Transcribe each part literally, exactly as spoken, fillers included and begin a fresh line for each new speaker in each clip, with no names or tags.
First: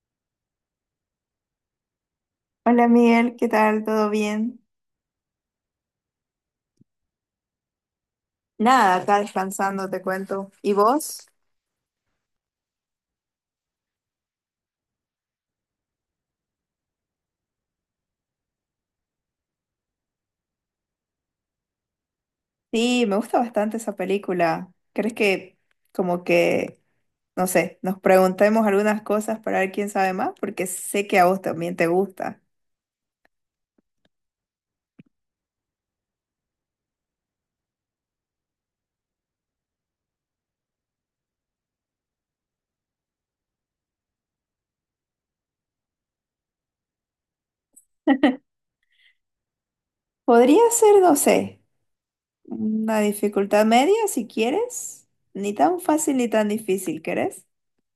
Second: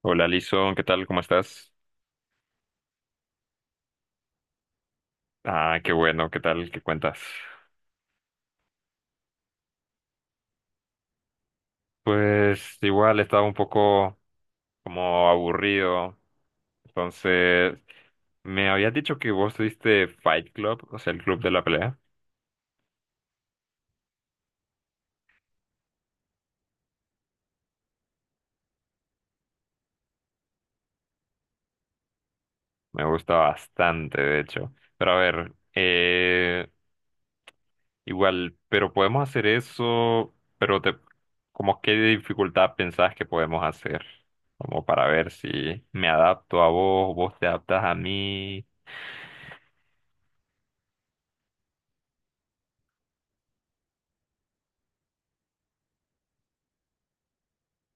Hola, Lison, ¿qué tal? ¿Cómo estás?
Hola Miguel, ¿qué tal? ¿Todo bien?
Ah, qué bueno, ¿qué tal? ¿Qué cuentas?
Nada, acá descansando, te cuento. ¿Y vos?
Pues igual estaba un poco como aburrido. Entonces, me habías dicho que vos tuviste Fight Club, o sea, el club de la pelea.
Sí, me gusta bastante esa película. ¿Crees que como que, no sé, nos preguntemos algunas cosas para ver quién sabe más? Porque sé que a vos también te gusta.
Me gusta bastante, de hecho. Pero a ver, eh, igual, pero podemos hacer eso, pero te, como qué dificultad pensás que podemos hacer, como para ver si me adapto a vos, vos te adaptas a mí.
Podría ser, no sé. Una dificultad media, si quieres. Ni tan fácil ni tan difícil, ¿querés?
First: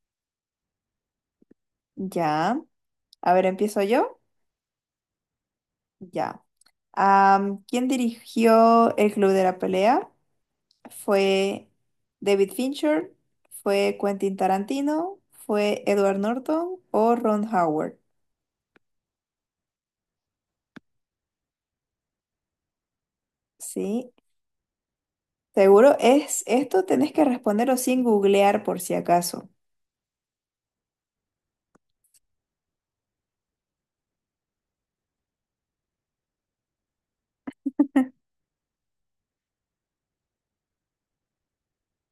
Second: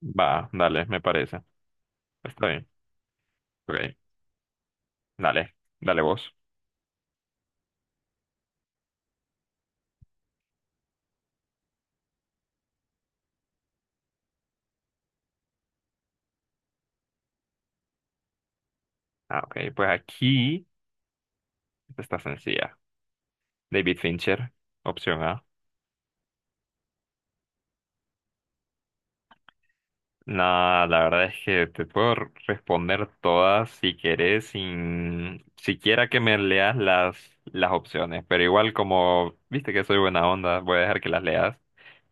Va, dale, me parece. Está
Ya.
bien.
A ver, empiezo
Ok,
yo.
dale, dale vos.
Ya. Am, ¿quién dirigió el Club de la Pelea? ¿Fue David Fincher? ¿Fue Quentin Tarantino? ¿Fue Edward Norton o Ron Howard?
Ah, ok, pues aquí esta está sencilla. David
Sí.
Fincher, opción A.
Seguro es esto, tenés que responderlo sin googlear por si acaso.
Nada, la verdad es que te puedo r- responder todas si querés, sin siquiera que me leas las, las opciones. Pero igual como viste que soy buena onda, voy a dejar que las leas.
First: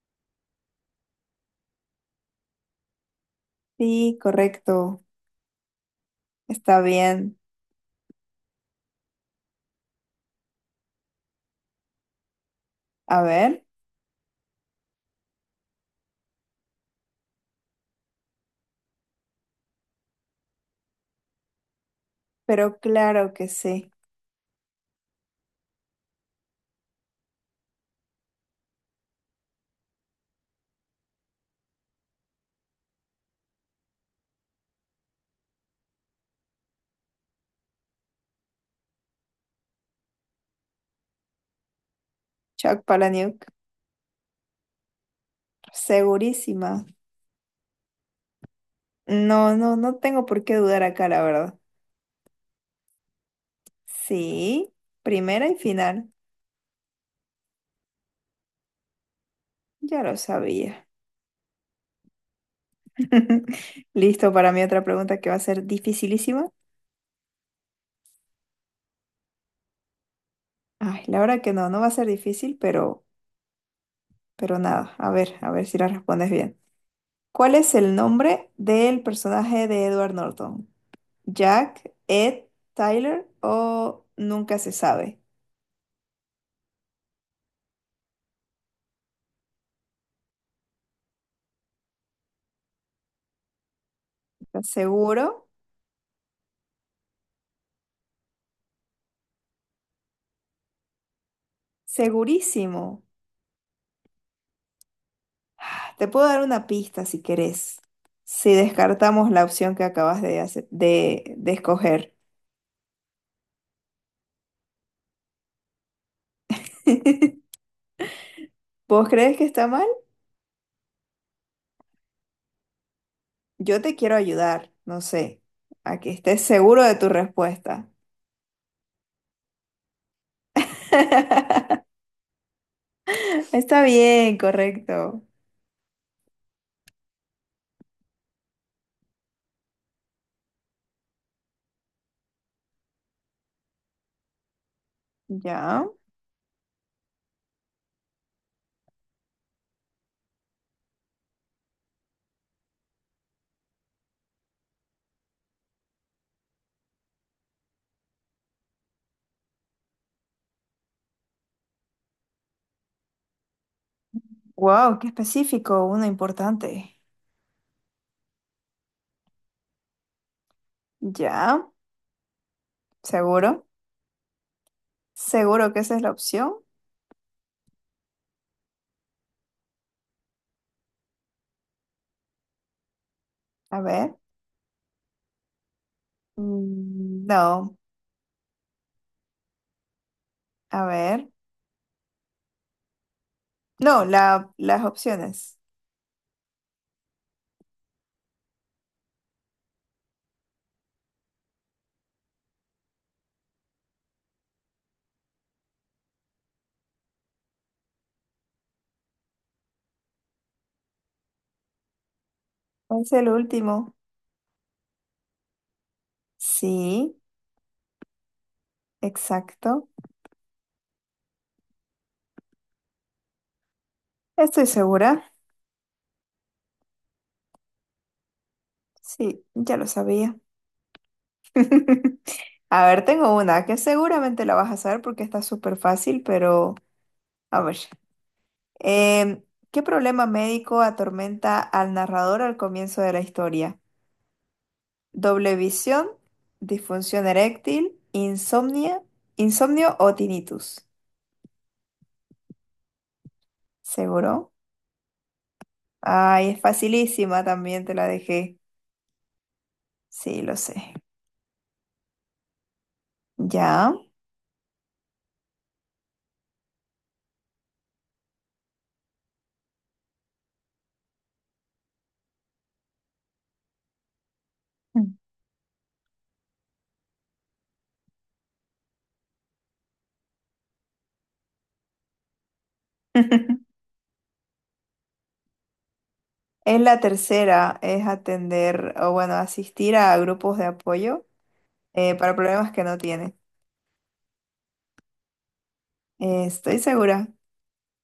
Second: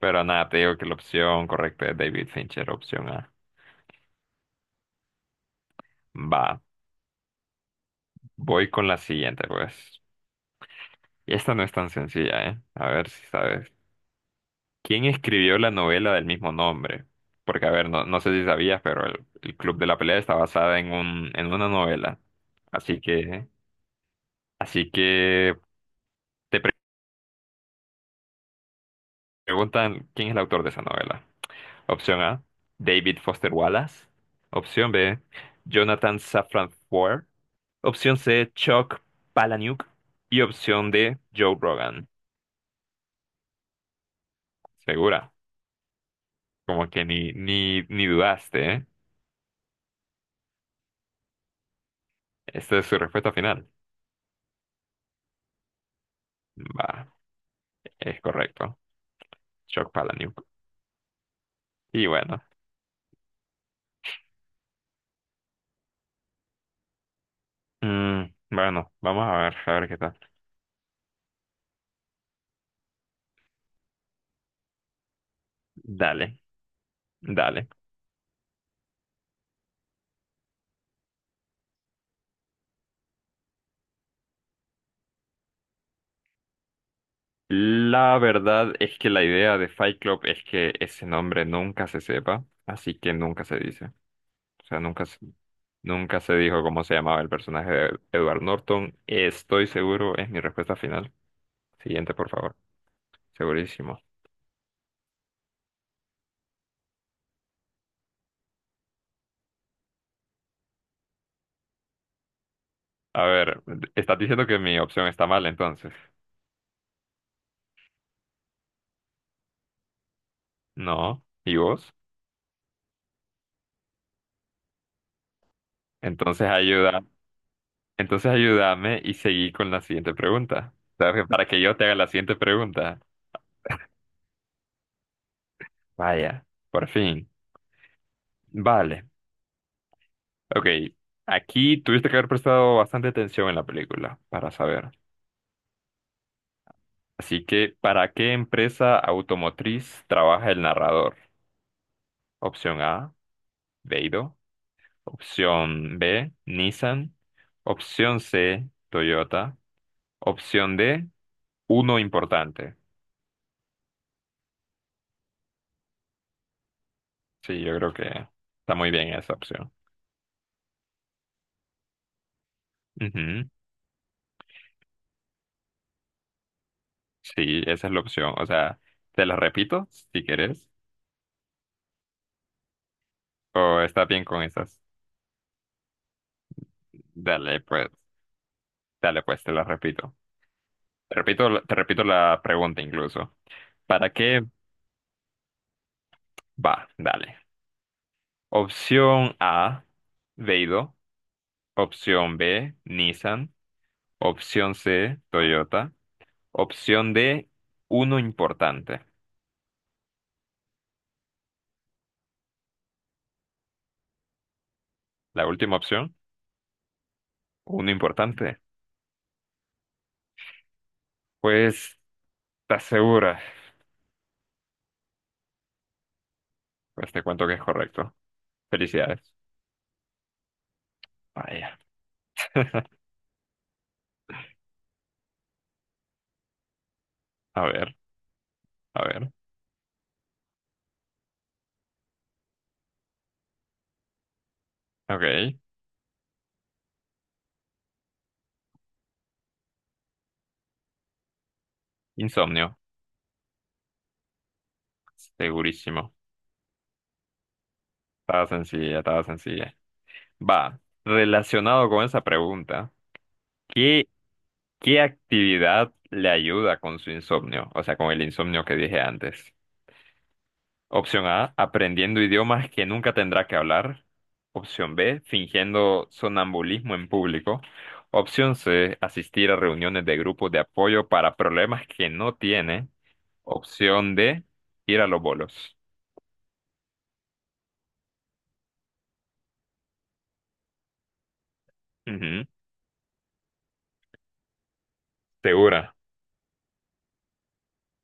Pero nada, te digo que la opción correcta es David Fincher, opción A.
Sí, correcto.
Va,
Está bien.
voy con la siguiente, pues. Y esta no es tan sencilla, ¿eh? A ver
A
si
ver,
sabes. ¿Quién escribió la novela del mismo nombre? Porque, a ver, no, no sé si sabías, pero el, el Club de la Pelea está basada en un, en una novela.
pero
Así
claro que
que,
sí.
así que te pre- preguntan quién es el autor de esa novela. Opción A, David Foster Wallace. Opción B, Jonathan Safran Foer. Opción C, Chuck Palahniuk. Y opción D, Joe Rogan.
Chuck Palahniuk,
Segura,
segurísima.
como que ni, ni, ni dudaste, ¿eh?
No, no, no tengo por qué dudar acá, la verdad.
Esta es su respuesta final.
Sí, primera y final.
Va, es correcto. Shock
Ya lo
Palahniuk.
sabía.
Y bueno,
Listo para mi otra pregunta que va a ser dificilísima.
mm, bueno, vamos a ver, a ver qué tal.
Ay, la verdad que no, no va a ser difícil, pero, pero nada. A ver, a ver si la respondes
Dale,
bien. ¿Cuál
dale.
es el nombre del personaje de Edward Norton? ¿Jack, Ed, Tyler o nunca se sabe?
La verdad es que la idea de Fight Club es que ese nombre nunca se sepa, así que nunca se dice. O
¿Estás
sea, nunca se,
seguro?
nunca se dijo cómo se llamaba el personaje de Edward Norton. Estoy seguro, es mi respuesta final. Siguiente, por favor.
Segurísimo.
Segurísimo.
Te puedo dar una pista si querés, si descartamos la opción que acabas de hacer- de, de escoger.
A ver, estás diciendo que mi opción está mal, entonces.
¿Vos crees que está mal?
No. ¿Y vos?
Yo te quiero ayudar, no sé, a que estés
Entonces
seguro de
ayuda.
tu respuesta.
Entonces ayúdame y seguí con la siguiente pregunta. ¿Sabes? Que para que yo te haga la siguiente pregunta.
Está bien, correcto.
Vaya, por fin. Vale. Ok. Aquí tuviste que haber prestado bastante atención en la película para saber.
Ya.
Así que, ¿para qué empresa automotriz trabaja el narrador? Opción A, Beidou. Opción B, Nissan. Opción C, Toyota. Opción D, uno importante.
Wow, qué específico, uno importante.
Sí, yo creo que está muy bien esa opción.
Ya,
Ujú.
seguro. Seguro que esa es la opción.
Sí, esa es la opción. O sea, te las repito si quieres.
A
O estás
ver.
bien con esas.
Mm,
Dale,
No,
pues, dale, pues, te las repito.
a
Te
ver.
repito, la- te repito la pregunta incluso.
No,
¿Para qué
la, las opciones.
va? Dale. Opción A, Veido. Opción B, Nissan. Opción C, Toyota. Opción D, uno importante.
Es el último.
La última opción,
Sí,
uno importante.
exacto.
Pues, ¿estás segura?
Estoy segura.
Pues te cuento que es correcto. Felicidades.
Sí, ya lo sabía.
Vaya.
A ver, tengo una que seguramente la vas a saber porque está súper fácil, pero a
A
ver.
ver. A ver,
Em, ¿Qué problema médico atormenta al narrador al comienzo de la historia? ¿Doble
ok.
visión, disfunción eréctil, insomnia, insomnio o tinnitus?
Insomnio,
¿Seguro?
segurísimo.
Ay, es facilísima, también te la
Estaba
dejé.
sencilla, estaba sencilla.
Sí, lo
Va,
sé.
relacionado con esa pregunta,
Ya.
¿qué, qué actividad le ayuda con su insomnio? O sea, con el insomnio que dije antes. Opción A, aprendiendo idiomas que nunca tendrá que hablar. Opción
Mm.
B, fingiendo sonambulismo en público. Opción C, asistir a reuniones de grupos de apoyo para problemas que no tiene. Opción D, ir a los bolos.
Es la tercera, es atender o bueno, asistir a grupos de apoyo eh, para
Ujú.
problemas que no tiene.
¿Segura?
Eh, estoy segura.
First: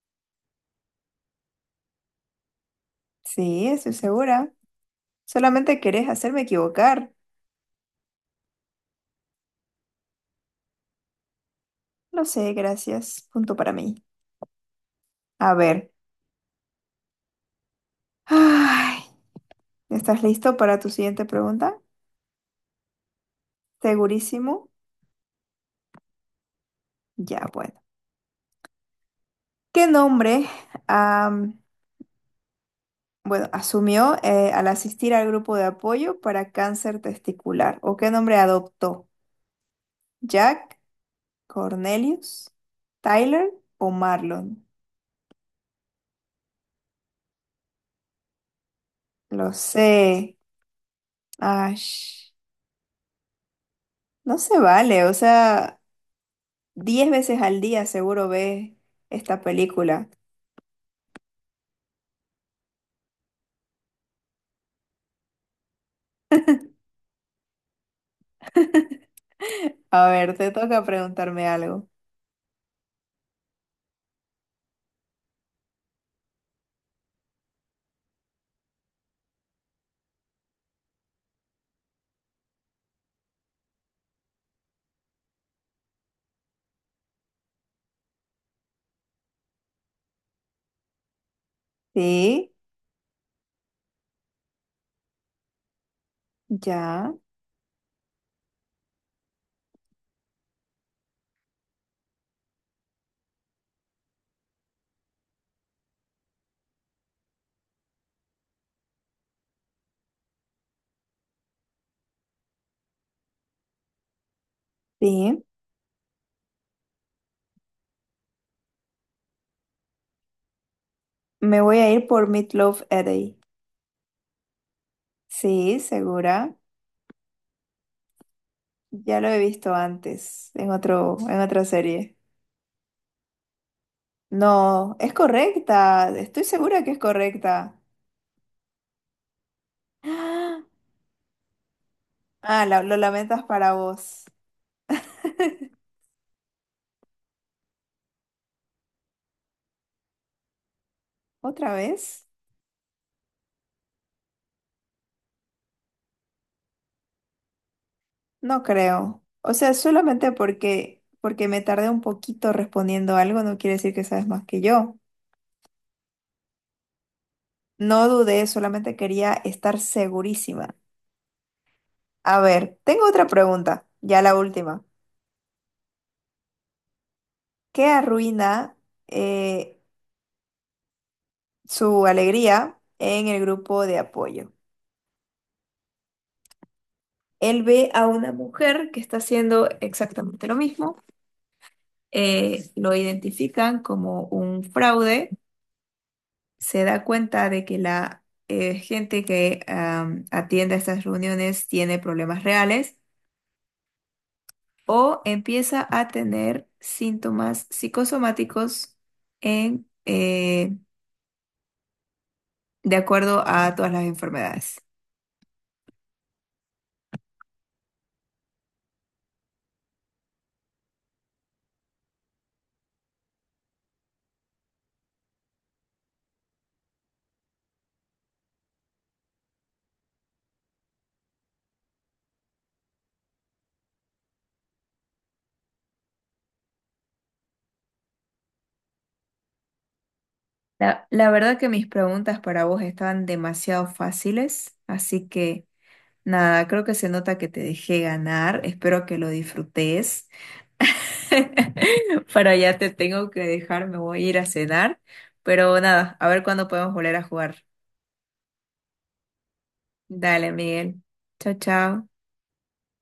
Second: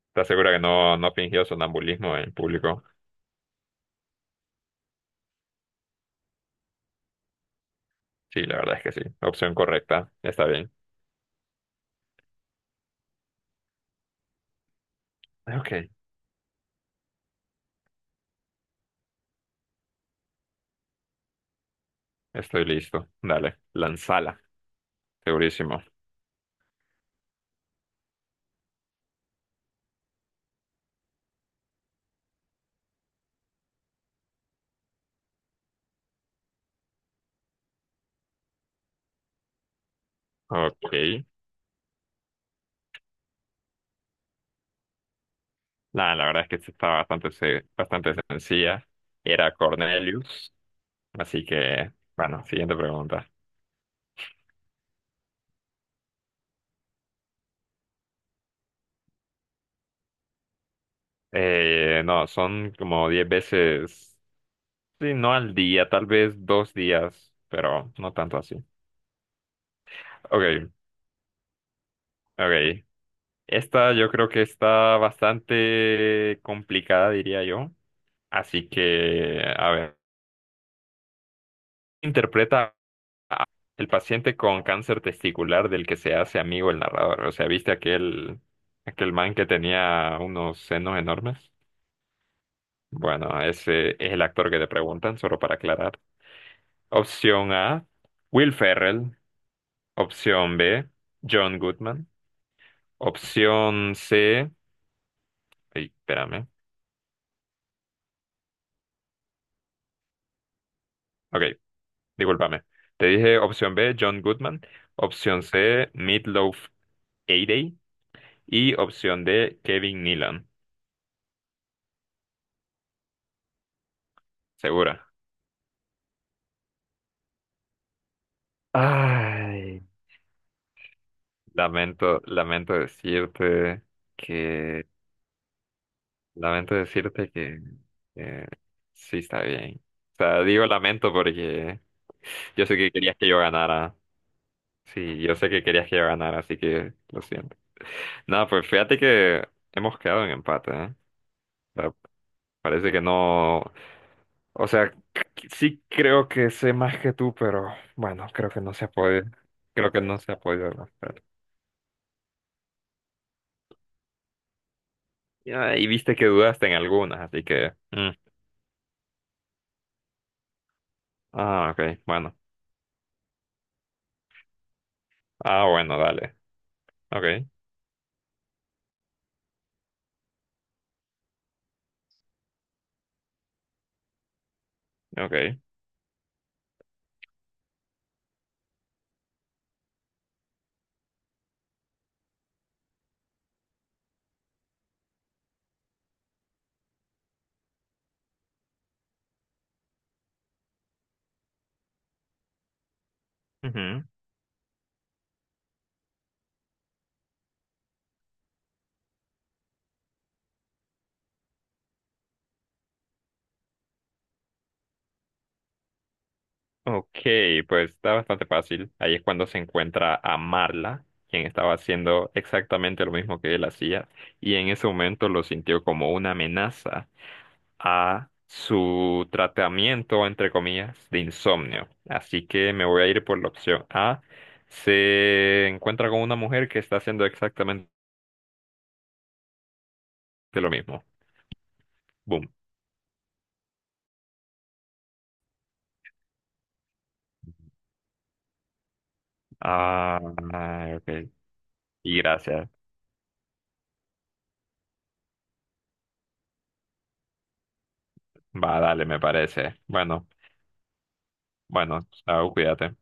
¿Estás segura que no, no fingió sonambulismo en público?
Sí, estoy segura. Solamente querés hacerme equivocar.
Sí, la verdad es que sí. Opción correcta. Está bien.
Lo sé, gracias. Punto para mí. A
Ok,
ver. Ay, ¿estás listo para tu siguiente pregunta?
estoy listo. Dale, lanzala.
Segurísimo.
Segurísimo.
Ya, bueno. ¿Qué nombre, am, bueno, asumió eh, al asistir al grupo de apoyo para cáncer testicular? ¿O qué nombre adoptó? ¿Jack?
Ok.
Cornelius, Tyler o Marlon.
Nah, la verdad es que esta está bastante, se- bastante sencilla.
Lo
Era
sé.
Cornelius. Así que,
Ash,
bueno, siguiente pregunta.
no se vale. O sea, diez veces al día seguro ves esta película.
Eh, no, son como diez veces, sí, no al día, tal vez dos días, pero no tanto así.
A ver, te
Ok,
toca preguntarme algo.
ok. Esta yo creo que está bastante complicada, diría yo. Así que, a ver, interpreta el paciente con cáncer testicular del que se hace amigo el narrador. O sea, ¿viste aquel, aquel man que tenía unos senos enormes?
Sí,
Bueno, ese es el actor que te preguntan, solo para aclarar.
ya,
Opción A, Will Ferrell. Opción B, John Goodman. Opción C, ay, espérame. Ok. Discúlpame. Te dije opción B, John Goodman. Opción
sí.
C, Meatloaf Hayday. Y opción D, Kevin Nealon.
Me voy a ir por Meatloaf Eddy.
Segura.
Sí, segura. Ya lo he visto
Ay,
antes, en otro, en otra serie.
Lamento, lamento decirte que,
No, es correcta. Estoy
lamento
segura que es
decirte que,
correcta.
eh, sí está bien. O sea, digo lamento porque
Ah,
yo sé
la-
que
lo
querías que yo
lamentas para
ganara.
vos.
Sí, yo sé que querías que yo ganara, así que lo siento. No, pues fíjate que hemos quedado en empate, ¿eh?
¿Otra vez?
Parece que no. O sea, c- sí creo que sé más que tú, pero bueno, creo que
No
no se ha
creo.
podido.
O sea,
Creo que no
solamente
se ha podido
porque,
demostrar.
porque me tardé un poquito respondiendo algo no quiere decir que sabes más que yo.
Ya, y viste que dudaste en algunas, así que.
No
Mm.
dudé, solamente quería estar segurísima.
Ah, ok, bueno.
A ver, tengo otra pregunta, ya la última.
Ah, bueno, dale. Ok,
¿Qué arruina eh, su alegría en el grupo de apoyo?
ok.
Él ve a una mujer que está haciendo exactamente lo mismo, eh, lo identifican como un fraude, se da cuenta de que la eh, gente que am, atiende a estas reuniones tiene problemas reales
Ujú.
o empieza a tener síntomas psicosomáticos en, eh, de acuerdo a todas las enfermedades.
Ok, pues está bastante fácil. Ahí es cuando se encuentra a Marla, quien estaba haciendo exactamente lo mismo que él hacía, y en ese momento lo sintió como una amenaza a su tratamiento, entre comillas, de insomnio. Así que me voy a ir por la opción A. Se encuentra con una mujer que está haciendo exactamente lo mismo.
La, la verdad que mis preguntas
Boom.
para vos estaban demasiado fáciles, así que nada, creo que se nota que te dejé ganar, espero que lo
Ah,
disfrutes.
ok. Y
Para
gracias.
allá te tengo que dejar, me voy a ir a cenar, pero nada, a ver cuándo podemos volver a jugar.
Va, dale, me parece. Bueno,
Dale, Miguel. Chao,
bueno,
chao.
chao, cuídate.